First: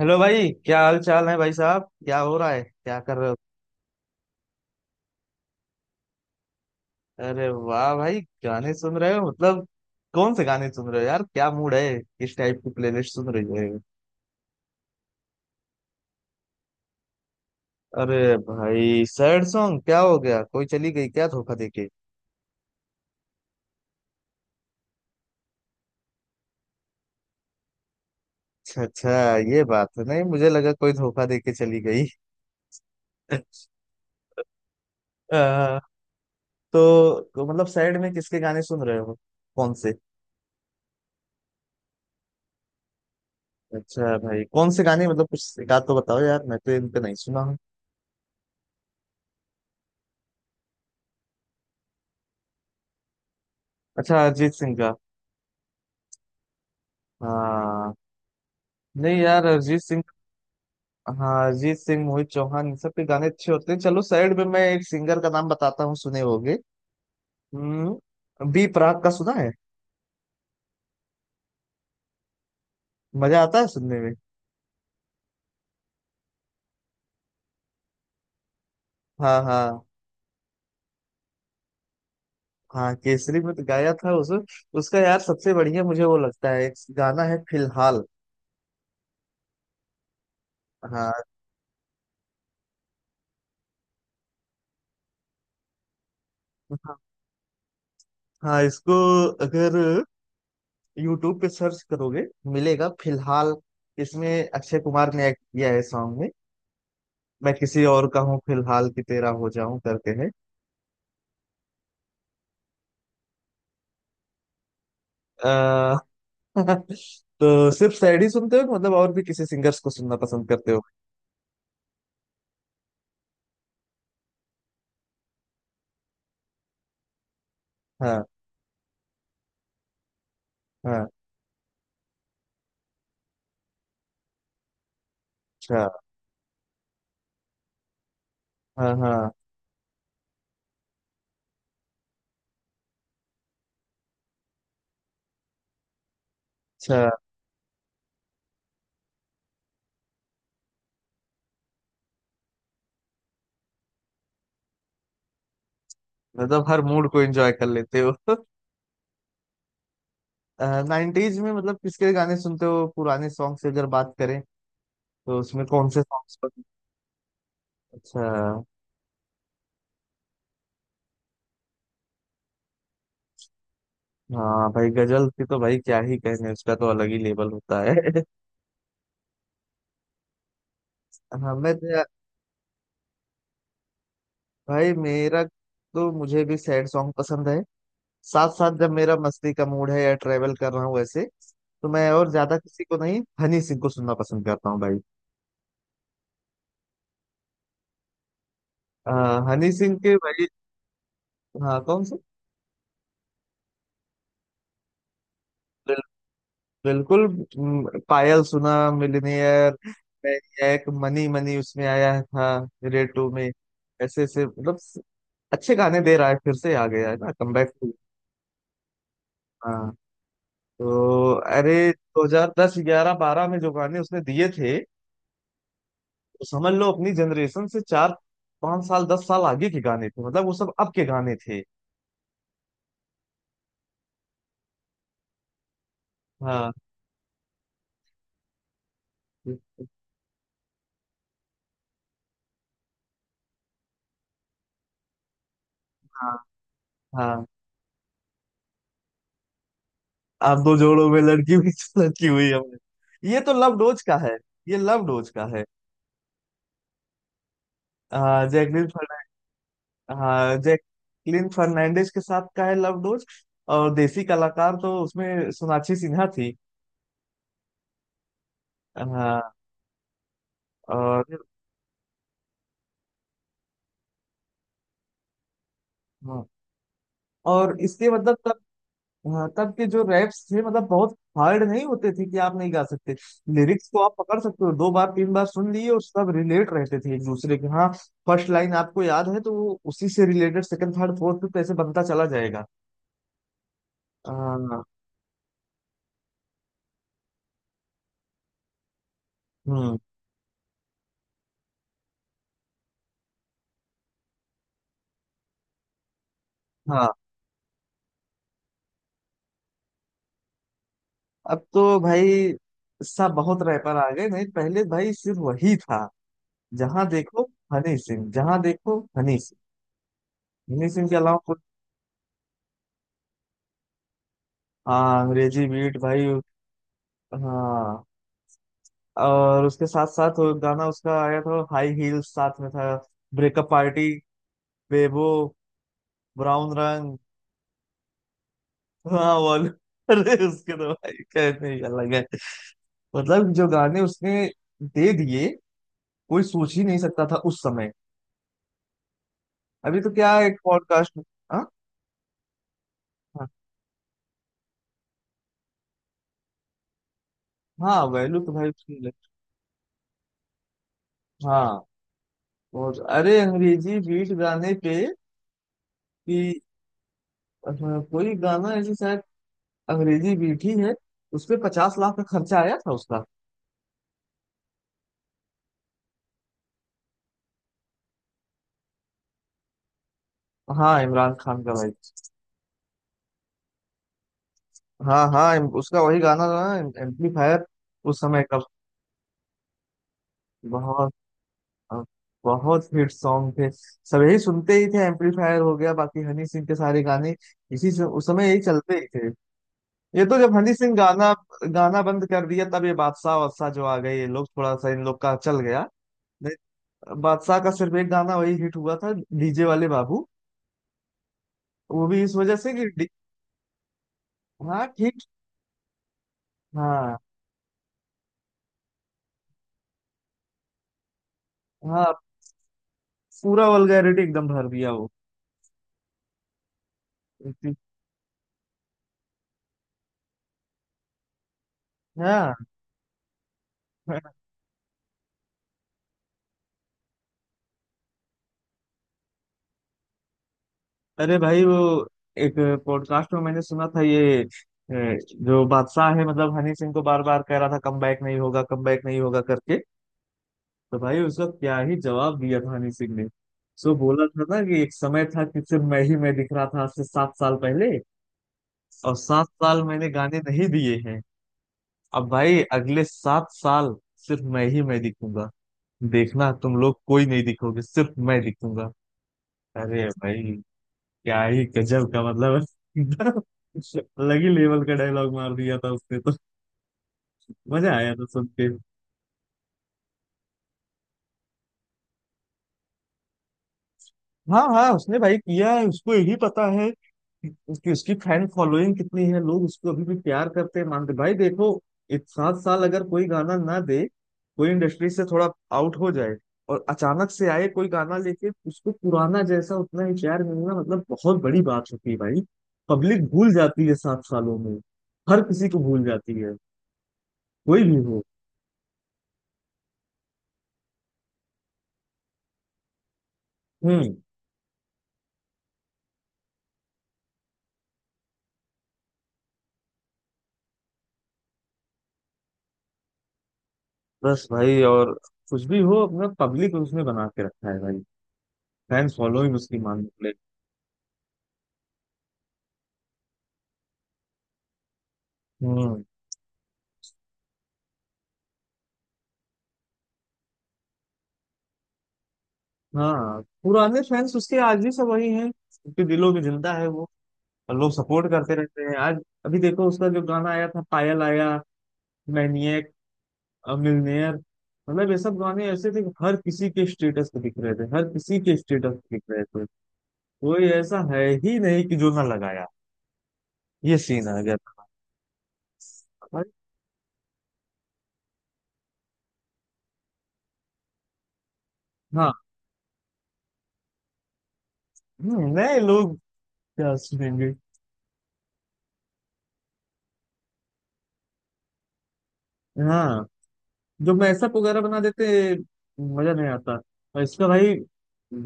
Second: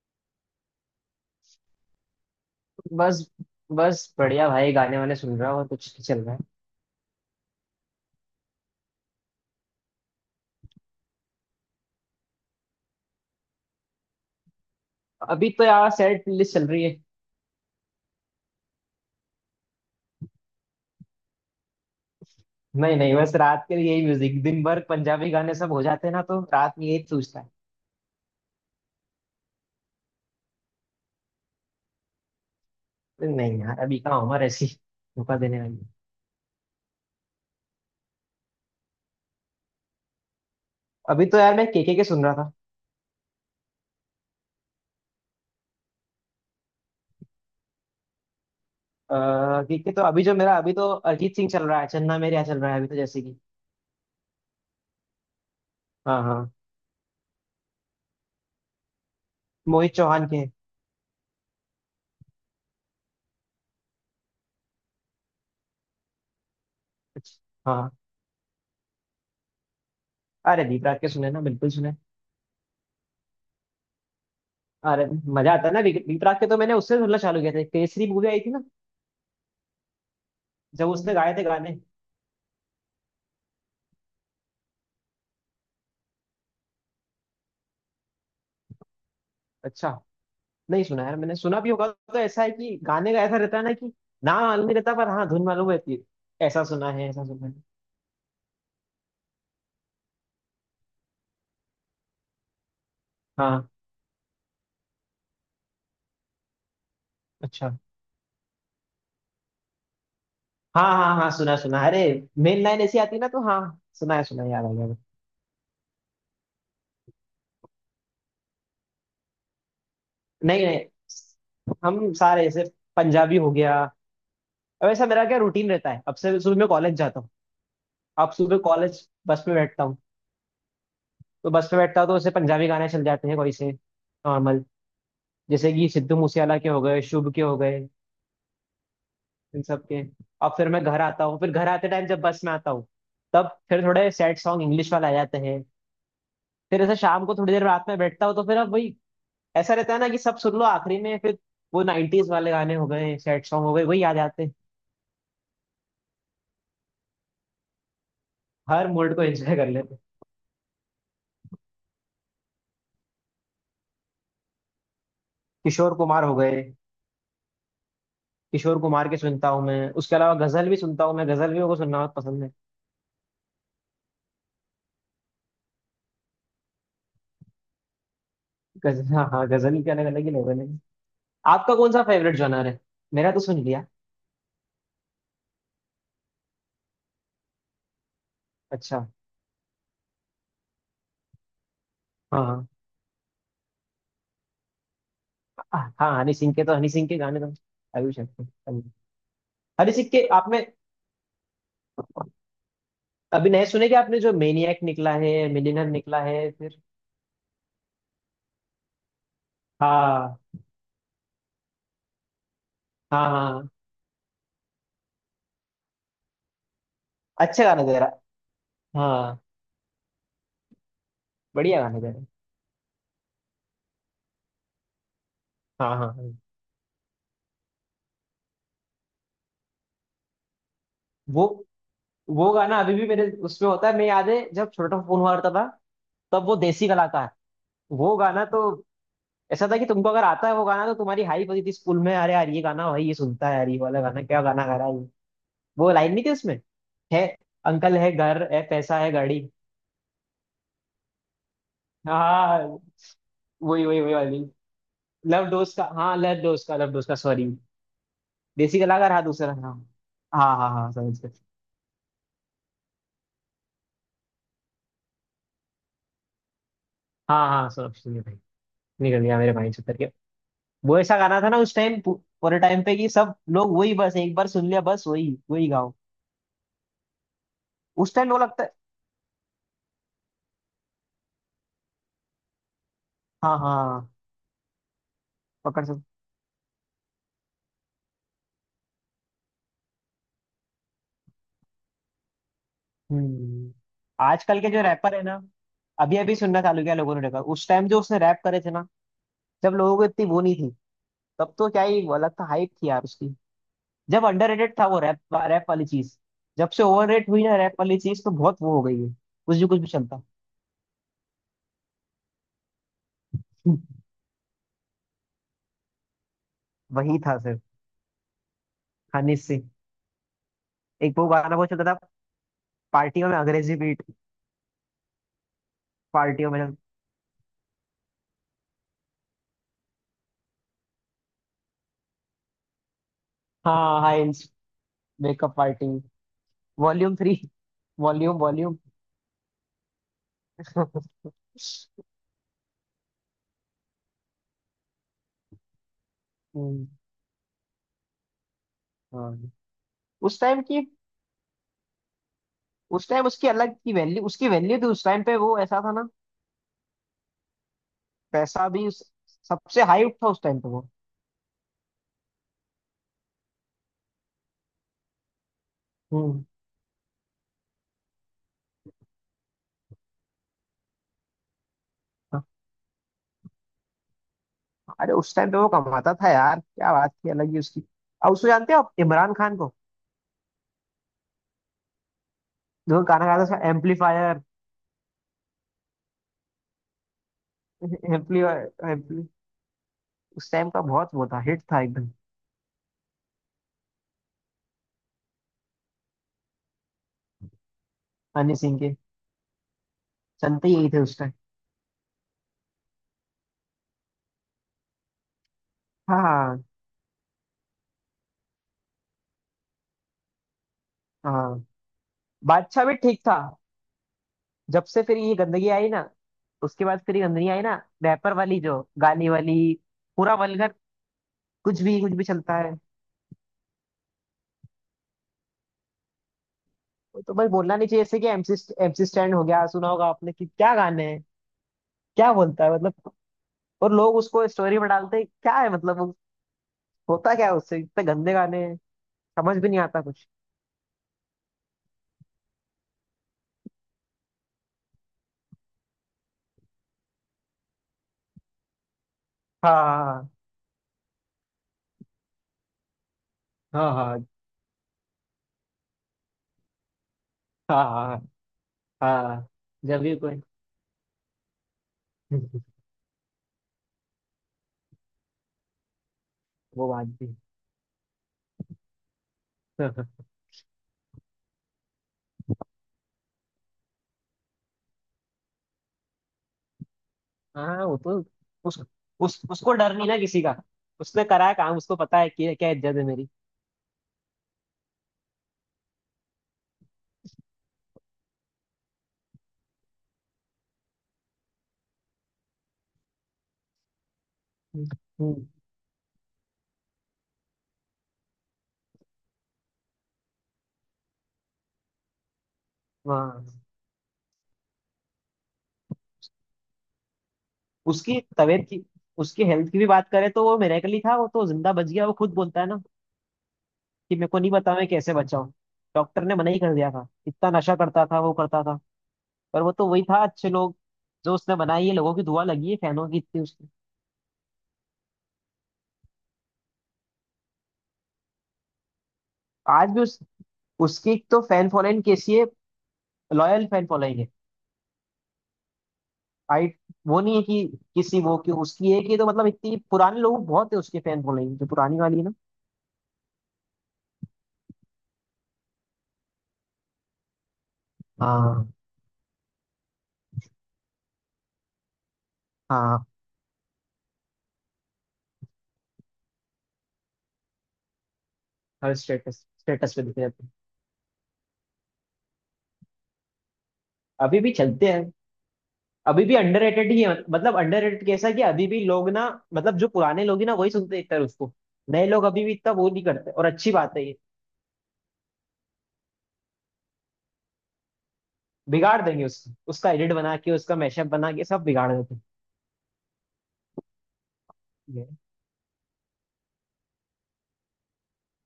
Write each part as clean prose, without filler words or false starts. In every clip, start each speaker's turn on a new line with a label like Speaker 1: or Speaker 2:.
Speaker 1: Hello भाई, क्या हाल चाल है भाई साहब? क्या हो रहा है? क्या कर
Speaker 2: बस
Speaker 1: रहे हो?
Speaker 2: बस बढ़िया भाई, गाने वाने सुन रहा हूँ, और कुछ नहीं चल रहा है।
Speaker 1: अरे वाह भाई, गाने सुन रहे हो? मतलब कौन से गाने सुन रहे हो यार? क्या मूड है? किस टाइप की प्लेलिस्ट सुन रही है?
Speaker 2: अभी तो यार, सैड प्लेलिस्ट चल रही है।
Speaker 1: अरे भाई सैड सॉन्ग? क्या हो गया? कोई चली गई क्या धोखा देके?
Speaker 2: नहीं नहीं, बस रात के लिए यही म्यूजिक। दिन भर पंजाबी गाने सब हो जाते हैं ना, तो रात में यही सूझता है।
Speaker 1: अच्छा अच्छा। ये बात है। नहीं, मुझे लगा कोई धोखा देके चली गई।
Speaker 2: तो नहीं यार, अभी कहाँ उम्र ऐसी धोखा देने वाली
Speaker 1: अ,
Speaker 2: है।
Speaker 1: तो मतलब सैड में किसके गाने सुन रहे हो? कौन से?
Speaker 2: अभी तो यार, मैं केके के सुन रहा था।
Speaker 1: अच्छा भाई, कौन से गाने? मतलब कुछ एक आध तो बताओ यार, मैं तो इनका नहीं सुना हूँ।
Speaker 2: केके तो अभी जो मेरा, अभी तो अरिजीत सिंह चल रहा है, चन्ना मेरेया चल रहा है अभी तो, जैसे कि।
Speaker 1: अच्छा अरिजीत सिंह का?
Speaker 2: हाँ हाँ।
Speaker 1: हाँ। नहीं यार अरिजीत
Speaker 2: मोहित
Speaker 1: सिंह।
Speaker 2: चौहान के
Speaker 1: हाँ अरिजीत सिंह, मोहित चौहान, इन सब के गाने अच्छे होते हैं। चलो साइड में मैं एक सिंगर का नाम बताता हूँ, सुने होगे।
Speaker 2: कुछ-। हाँ,
Speaker 1: हम्म, बी प्राक का सुना है?
Speaker 2: अरे दीप राग के सुने ना, बिल्कुल सुने।
Speaker 1: मजा आता है सुनने में।
Speaker 2: अरे, मजा आता है ना। दीप दीप राग के तो मैंने उससे सुनना चालू किया था। केसरी मूवी आई थी ना।
Speaker 1: हाँ हाँ
Speaker 2: जब उसने गाए थे गाने।
Speaker 1: हाँ केसरी में तो गाया था उस उसका यार सबसे बढ़िया मुझे वो लगता है एक गाना है फिलहाल
Speaker 2: अच्छा, नहीं सुना
Speaker 1: हाँ।
Speaker 2: यार, मैंने सुना भी होगा। तो ऐसा है कि गाने का ऐसा रहता है ना कि नाम मालूम नहीं रहता, पर हाँ धुन मालूम रहती है। ऐसा सुना
Speaker 1: हाँ
Speaker 2: है, ऐसा सुना है।
Speaker 1: हाँ, इसको अगर यूट्यूब पे सर्च करोगे, मिलेगा फिलहाल।
Speaker 2: हाँ।
Speaker 1: इसमें अक्षय कुमार ने एक्ट किया है सॉन्ग में। मैं
Speaker 2: अच्छा।
Speaker 1: किसी और का हूँ फिलहाल कि तेरा हो जाऊं करके।
Speaker 2: हाँ हाँ हाँ, सुना सुना। अरे मेन लाइन ऐसी आती है ना, तो हाँ। सुना है सुना है, याद आ गया।
Speaker 1: है। तो सिर्फ सैड ही सुनते हो कि मतलब और भी किसी सिंगर्स को सुनना पसंद
Speaker 2: नहीं
Speaker 1: करते
Speaker 2: नहीं,
Speaker 1: हो?
Speaker 2: हम सारे ऐसे। पंजाबी हो गया। अब ऐसा मेरा क्या रूटीन रहता है, अब से सुबह मैं कॉलेज जाता हूँ।
Speaker 1: हाँ
Speaker 2: अब सुबह कॉलेज बस में बैठता हूँ,
Speaker 1: हाँ।
Speaker 2: तो बस में बैठता हूँ तो ऐसे पंजाबी गाने चल जाते हैं, कोई से नॉर्मल। जैसे कि
Speaker 1: अच्छा।
Speaker 2: सिद्धू मूसेवाला के हो गए, शुभ के हो गए,
Speaker 1: हाँ हाँ।
Speaker 2: इन सब के। अब फिर मैं घर आता हूँ, फिर घर आते टाइम जब बस में आता हूँ, तब फिर थोड़े सैड सॉन्ग इंग्लिश वाले आ जाते हैं। फिर ऐसे
Speaker 1: अच्छा।
Speaker 2: शाम को थोड़ी देर रात में बैठता हूँ, तो फिर अब वही ऐसा रहता है ना कि सब सुन लो आखिरी में। फिर वो नाइन्टीज वाले गाने हो गए, सैड सॉन्ग हो गए, वही याद आते हैं।
Speaker 1: मतलब हर मूड को एंजॉय कर लेते हो।
Speaker 2: हर मूड को एंजॉय कर लेते हैं।
Speaker 1: नाइनटीज में मतलब किसके गाने सुनते हो? पुराने सॉन्ग से अगर बात करें तो उसमें कौन
Speaker 2: किशोर
Speaker 1: से
Speaker 2: कुमार हो
Speaker 1: सॉन्ग्स
Speaker 2: गए।
Speaker 1: पसंद? अच्छा।
Speaker 2: किशोर कुमार के सुनता हूँ मैं, उसके अलावा गजल भी सुनता हूँ मैं। गजल भी मेरे को सुनना बहुत पसंद है।
Speaker 1: हाँ भाई गजल की तो भाई क्या ही कहने, उसका तो अलग ही लेवल होता है।
Speaker 2: गजल, हाँ हाँ, गजल के अलग, अलग ही लोगों ने।
Speaker 1: हाँ मैं
Speaker 2: आपका
Speaker 1: तो
Speaker 2: कौन सा
Speaker 1: यार-
Speaker 2: फेवरेट जॉनर है? मेरा तो सुन लिया।
Speaker 1: भाई मेरा तो, मुझे भी सैड सॉन्ग पसंद है। साथ साथ जब
Speaker 2: अच्छा।
Speaker 1: मेरा मस्ती का मूड है या ट्रेवल कर रहा हूँ वैसे, तो मैं और ज्यादा
Speaker 2: हाँ
Speaker 1: किसी को नहीं, हनी सिंह को सुनना पसंद करता हूँ भाई।
Speaker 2: हाँ। हनी सिंह के तो, हनी सिंह के गाने तो अभी सकते हैं।
Speaker 1: हनी
Speaker 2: हनी
Speaker 1: सिंह
Speaker 2: सिंह
Speaker 1: के
Speaker 2: के
Speaker 1: भाई।
Speaker 2: आपने
Speaker 1: हाँ, कौन से?
Speaker 2: अभी नए सुने क्या आपने, जो मेनियक निकला है, मिलियनर
Speaker 1: बिल,
Speaker 2: निकला है फिर?
Speaker 1: बिल्कुल। पायल सुना मिलनियर।
Speaker 2: हाँ
Speaker 1: एक मनी मनी उसमें आया था रेड
Speaker 2: हाँ
Speaker 1: टू में।
Speaker 2: हाँ।
Speaker 1: ऐसे ऐसे मतलब अच्छे गाने दे रहा है, फिर से आ गया है ना,
Speaker 2: अच्छा
Speaker 1: कमबैक
Speaker 2: गाना
Speaker 1: टू।
Speaker 2: दे रहा। हाँ,
Speaker 1: हाँ। तो
Speaker 2: बढ़िया
Speaker 1: अरे
Speaker 2: गाना दे रहा।
Speaker 1: 2010 11 12 में जो गाने उसने दिए थे,
Speaker 2: हाँ हाँ हाँ।
Speaker 1: तो समझ लो अपनी जनरेशन से चार पांच साल, 10 साल आगे के गाने थे, मतलब वो सब अब के गाने
Speaker 2: वो
Speaker 1: थे।
Speaker 2: वो गाना अभी भी मेरे उसमें होता है, मैं याद है जब छोटा फोन हुआ करता था, तब वो
Speaker 1: हाँ
Speaker 2: देसी कलाकार। वो गाना तो ऐसा था कि तुमको अगर आता है वो गाना तो तुम्हारी हाइप होती थी स्कूल में। अरे यार ये गाना, भाई ये सुनता है यार, ये वाला गाना, क्या गाना गा रहा है। वो लाइन नहीं थी
Speaker 1: हाँ
Speaker 2: उसमें? है
Speaker 1: हाँ।
Speaker 2: अंकल, है घर, है पैसा, है गाड़ी।
Speaker 1: आप दो जोड़ों में लड़की हुई तो लड़की हुई, हमने,
Speaker 2: हाँ,
Speaker 1: ये तो लव
Speaker 2: वही वही
Speaker 1: डोज
Speaker 2: वही
Speaker 1: का है।
Speaker 2: वाली।
Speaker 1: ये लव डोज
Speaker 2: लव
Speaker 1: का है।
Speaker 2: डोज का, हाँ लव डोज का, लव डोज का, सॉरी। देसी
Speaker 1: जैकलिन
Speaker 2: कलाकार, हाँ,
Speaker 1: फर्नांडिस।
Speaker 2: दूसरा। हाँ।
Speaker 1: हाँ,
Speaker 2: हाँ हाँ हाँ, समझ गए।
Speaker 1: जैकलिन फर्नांडिस के साथ का है लव डोज। और देसी कलाकार तो उसमें सोनाक्षी सिन्हा थी।
Speaker 2: हाँ हाँ, सब सुनिए भाई। निकल गया
Speaker 1: हाँ।
Speaker 2: मेरे भाई से, उतर के। वो ऐसा
Speaker 1: और
Speaker 2: गाना था ना उस टाइम, पूरे टाइम पे कि सब लोग वही बस, एक बार सुन लिया बस वही वही गाओ।
Speaker 1: हाँ, और इसके
Speaker 2: उस टाइम लोग,
Speaker 1: मतलब।
Speaker 2: लगता है।
Speaker 1: हाँ, तब के जो रैप्स थे मतलब बहुत हार्ड नहीं होते थे कि आप नहीं गा सकते।
Speaker 2: हाँ हाँ
Speaker 1: लिरिक्स को
Speaker 2: हाँ,
Speaker 1: आप पकड़ सकते हो, दो बार तीन बार सुन
Speaker 2: पकड़
Speaker 1: लिए और
Speaker 2: सब।
Speaker 1: सब रिलेट रहते थे एक दूसरे के। हाँ, फर्स्ट लाइन आपको याद है तो वो उसी से related second third fourth fifth ऐसे बनता चला जाएगा।
Speaker 2: हम्म। आजकल के जो
Speaker 1: हाँ।
Speaker 2: रैपर है ना, अभी अभी सुनना चालू किया लोगों ने रैपर। उस टाइम जो उसने रैप करे थे ना, जब लोगों
Speaker 1: हम्म।
Speaker 2: को इतनी वो नहीं थी, तब तो क्या ही वो, अलग था, हाइप थी यार उसकी। जब अंडररेटेड था वो रैप रैप वाली चीज, जब से
Speaker 1: हाँ।
Speaker 2: ओवररेट हुई ना रैप वाली चीज, तो बहुत वो हो गई है, कुछ भी चलता।
Speaker 1: अब तो भाई सब बहुत रैपर आ गए, नहीं पहले भाई सिर्फ वही था। जहाँ
Speaker 2: वही था
Speaker 1: देखो
Speaker 2: सर।
Speaker 1: हनी सिंह, जहाँ देखो
Speaker 2: हनी
Speaker 1: हनी सिंह।
Speaker 2: सिंह।
Speaker 1: हनी सिंह के
Speaker 2: एक वो
Speaker 1: अलावा
Speaker 2: गाना
Speaker 1: कोई-
Speaker 2: बहुत चलता था पार्टियों में, अंग्रेजी बीट,
Speaker 1: हाँ अंग्रेजी बीट भाई।
Speaker 2: पार्टियों में।
Speaker 1: हाँ, और उसके साथ साथ वो गाना उसका आया था, हाई हील्स साथ में था। ब्रेकअप
Speaker 2: हाँ
Speaker 1: पार्टी।
Speaker 2: हाँ।
Speaker 1: Bebo.
Speaker 2: Makeup party.
Speaker 1: Brown
Speaker 2: volume
Speaker 1: रंग।
Speaker 2: थ्री। Volume volume.
Speaker 1: हाँ वाल। अरे उसके तो भाई कहने ही अलग है, मतलब जो गाने उसने दे दिए कोई सोच ही
Speaker 2: हम्म,
Speaker 1: नहीं सकता था उस समय।
Speaker 2: हाँ।
Speaker 1: अभी तो क्या
Speaker 2: उस
Speaker 1: है, एक
Speaker 2: टाइम की,
Speaker 1: पॉडकास्ट। हाँ
Speaker 2: उस टाइम
Speaker 1: हाँ।
Speaker 2: उसकी अलग की वैल्यू, उसकी वैल्यू थी उस टाइम पे वो, ऐसा था ना।
Speaker 1: हाँ, वैल्यू तो
Speaker 2: पैसा
Speaker 1: भाई
Speaker 2: भी
Speaker 1: उसकी है।
Speaker 2: सबसे हाई उठ था उस टाइम पे वो।
Speaker 1: हाँ, और अरे अंग्रेजी बीट गाने पे
Speaker 2: हम्म।
Speaker 1: कि अ, कोई गाना ऐसे शायद अंग्रेजी बीट ही है, उस पे 50 लाख का खर्चा आया था उसका।
Speaker 2: अरे, उस टाइम पे वो कमाता था यार, क्या बात थी, अलग ही उसकी। अब उसको जानते हो आप, इमरान खान को,
Speaker 1: हाँ, इमरान खान का भाई।
Speaker 2: जो गाना गाता था एम्पलीफायर।
Speaker 1: हाँ हाँ, उसका वही गाना था ना एम्पलीफायर, उस समय का।
Speaker 2: एम्पलीफायर एम्पली उस टाइम का बहुत
Speaker 1: बहुत
Speaker 2: वो था, हिट था एकदम।
Speaker 1: बहुत हिट सॉन्ग थे, सब यही सुनते ही थे, एम्पलीफायर हो गया बाकी हनी सिंह के सारे गाने, इसी से उस समय
Speaker 2: हनी
Speaker 1: यही
Speaker 2: सिंह
Speaker 1: चलते
Speaker 2: के,
Speaker 1: ही थे। ये तो जब
Speaker 2: सुनते
Speaker 1: हनी
Speaker 2: यही
Speaker 1: सिंह
Speaker 2: थे उस टाइम।
Speaker 1: गाना गाना बंद कर दिया तब ये बादशाह वादशाह जो आ गए ये लोग, थोड़ा सा इन लोग का चल गया।
Speaker 2: हाँ हाँ
Speaker 1: नहीं, बादशाह का सिर्फ एक गाना वही हिट हुआ था, डीजे वाले बाबू।
Speaker 2: हाँ।
Speaker 1: वो भी इस वजह से
Speaker 2: बादशाह
Speaker 1: कि
Speaker 2: भी
Speaker 1: डी-
Speaker 2: ठीक था। जब
Speaker 1: हाँ
Speaker 2: से फिर
Speaker 1: ठीक।
Speaker 2: ये गंदगी आई ना, उसके बाद
Speaker 1: हाँ
Speaker 2: फिर ये गंदगी आई ना, रैपर वाली, जो गाली वाली, पूरा वल्गर, कुछ
Speaker 1: हाँ,
Speaker 2: भी चलता है।
Speaker 1: पूरा वल्गैरिटी एकदम भर दिया वो।
Speaker 2: वो तो बस बोलना नहीं चाहिए, जैसे कि एमसी एमसी स्टैंड हो गया, सुना होगा आपने कि क्या गाने हैं, क्या
Speaker 1: हाँ,
Speaker 2: बोलता है मतलब। और लोग उसको स्टोरी में डालते हैं, क्या है मतलब वो-, होता क्या है उससे, इतने गंदे गाने हैं, समझ भी नहीं आता कुछ।
Speaker 1: अरे भाई वो एक पॉडकास्ट में मैंने सुना था ये जो बादशाह है, मतलब हनी सिंह को बार बार कह रहा था कम बैक नहीं होगा कम बैक नहीं होगा करके।
Speaker 2: हाँ
Speaker 1: तो भाई उसका क्या ही जवाब दिया था हनी सिंह ने।
Speaker 2: हाँ
Speaker 1: सो
Speaker 2: हाँ।
Speaker 1: बोला था ना कि एक समय था कि सिर्फ मैं ही मैं दिख रहा था आज से 7 साल
Speaker 2: हाँ
Speaker 1: पहले,
Speaker 2: हाँ
Speaker 1: और सात
Speaker 2: हाँ,
Speaker 1: साल
Speaker 2: जब
Speaker 1: मैंने
Speaker 2: भी
Speaker 1: गाने
Speaker 2: कोई।
Speaker 1: नहीं दिए हैं। अब भाई अगले 7 साल सिर्फ मैं ही मैं दिखूंगा, देखना तुम
Speaker 2: वो
Speaker 1: लोग
Speaker 2: बात
Speaker 1: कोई
Speaker 2: भी।
Speaker 1: नहीं दिखोगे, सिर्फ मैं दिखूंगा। अरे भाई, क्या ही गजब का मतलब है। अलग ही लेवल का डायलॉग मार दिया था उसने तो,
Speaker 2: हाँ,
Speaker 1: मजा
Speaker 2: वो
Speaker 1: आया था
Speaker 2: तो।
Speaker 1: सुन के।
Speaker 2: उस, उस उसको डर नहीं ना किसी का, उसने करा है काम, उसको पता है कि क्या इज्जत है मेरी।
Speaker 1: हाँ हाँ, उसने भाई किया है, उसको यही पता है कि उसकी फैन फॉलोइंग कितनी है, लोग उसको अभी भी प्यार करते हैं मानते भाई। देखो, एक सात साल अगर कोई गाना ना दे, कोई इंडस्ट्री से
Speaker 2: हम्म।
Speaker 1: थोड़ा आउट हो जाए और अचानक से आए कोई गाना लेके उसको पुराना जैसा उतना ही प्यार मिलना मतलब बहुत बड़ी बात होती है भाई। पब्लिक भूल
Speaker 2: हाँ।
Speaker 1: जाती है 7 सालों में, हर किसी को भूल जाती है, कोई भी
Speaker 2: उसकी
Speaker 1: हो।
Speaker 2: तबीयत की, उसकी हेल्थ की भी बात करें तो वो मिरेकल ही था, वो तो जिंदा बच गया। वो खुद बोलता है ना
Speaker 1: हम्म।
Speaker 2: कि मेरे को नहीं पता मैं कैसे बचा हूँ। डॉक्टर ने मना ही कर दिया था। इतना नशा करता था वो, करता था। पर वो तो वही था, अच्छे लोग जो उसने बनाई है, लोगों की दुआ लगी है, फैनों की इतनी उसकी।
Speaker 1: बस भाई, और कुछ भी हो अपना पब्लिक उसने बना के रखा है भाई, फैंस फॉलोइंग उसकी
Speaker 2: आज भी
Speaker 1: मान
Speaker 2: उस
Speaker 1: ले।
Speaker 2: उसकी एक तो फैन फॉलोइंग कैसी है, लॉयल फैन फॉलोइंग है।
Speaker 1: हम्म।
Speaker 2: आई, वो नहीं है कि, किसी वो कि उसकी है कि, तो मतलब इतनी पुराने लोग बहुत है उसके, फैन फॉलोइंग जो पुरानी वाली है ना।
Speaker 1: हाँ, पुराने फैंस उसके आज भी सब वही हैं, उनके दिलों में जिंदा है वो, और लोग सपोर्ट करते
Speaker 2: हाँ
Speaker 1: रहते हैं आज। अभी देखो उसका जो गाना आया था, पायल आया, मैनिएक,
Speaker 2: हाँ।
Speaker 1: मिलनेयर, मतलब ये सब गाने ऐसे थे कि हर किसी के स्टेटस पे दिख रहे थे, हर किसी के स्टेटस
Speaker 2: हर
Speaker 1: पे दिख रहे
Speaker 2: स्टेटस
Speaker 1: थे।
Speaker 2: स्टेटस पे दिखते रहते हैं।
Speaker 1: कोई ऐसा है ही नहीं कि जो ना लगाया, ये सीन
Speaker 2: अभी
Speaker 1: आ
Speaker 2: भी
Speaker 1: गया था।
Speaker 2: चलते हैं। अभी भी
Speaker 1: भाई।
Speaker 2: अंडररेटेड ही है, मतलब अंडररेटेड कैसा है कि अभी भी लोग ना, मतलब जो पुराने लोग ही ना वही सुनते हैं एक तरह उसको। नए लोग
Speaker 1: हाँ।
Speaker 2: अभी भी इतना वो नहीं करते, और अच्छी बात है ये।
Speaker 1: नए लोग क्या सुनेंगे।
Speaker 2: बिगाड़ देंगे उसको, उसका एडिट बना के, उसका मैशअप बना के, सब बिगाड़ देते
Speaker 1: हाँ, जो मैसअप वगैरह बना
Speaker 2: हैं।
Speaker 1: देते मजा नहीं आता। और इसका भाई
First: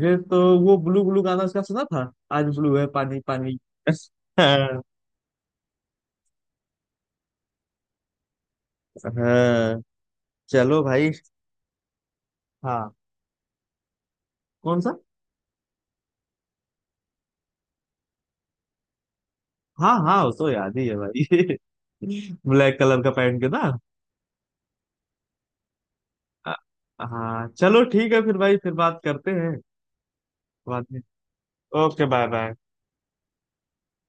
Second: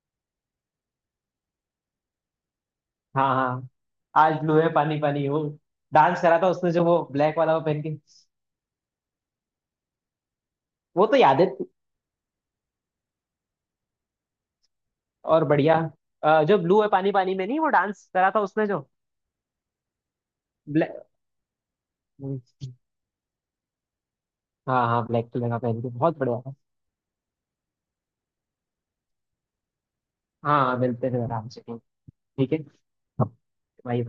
Speaker 1: ये तो वो ब्लू ब्लू गाना इसका सुना था, आज ब्लू है पानी
Speaker 2: हाँ
Speaker 1: पानी।
Speaker 2: हाँ। आज ब्लू है
Speaker 1: हाँ।
Speaker 2: पानी पानी हो। डांस करा था उसने जो वो ब्लैक वाला वो पहन के।
Speaker 1: हाँ, चलो
Speaker 2: वो
Speaker 1: भाई।
Speaker 2: तो याद है।
Speaker 1: हाँ, कौन सा?
Speaker 2: और बढ़िया। जो ब्लू है पानी पानी में नहीं, वो डांस करा था उसने जो
Speaker 1: हाँ हाँ, वो तो याद ही है
Speaker 2: ब्लैक।
Speaker 1: भाई। ब्लैक कलर का पहन के ना।
Speaker 2: हाँ हाँ, ब्लैक कलर का पहन के बहुत बढ़िया था।
Speaker 1: हाँ चलो ठीक है, फिर भाई फिर बात करते हैं
Speaker 2: हाँ,
Speaker 1: बाद में।
Speaker 2: मिलते हैं आराम से। ठीक
Speaker 1: ओके बाय बाय।
Speaker 2: है भाई।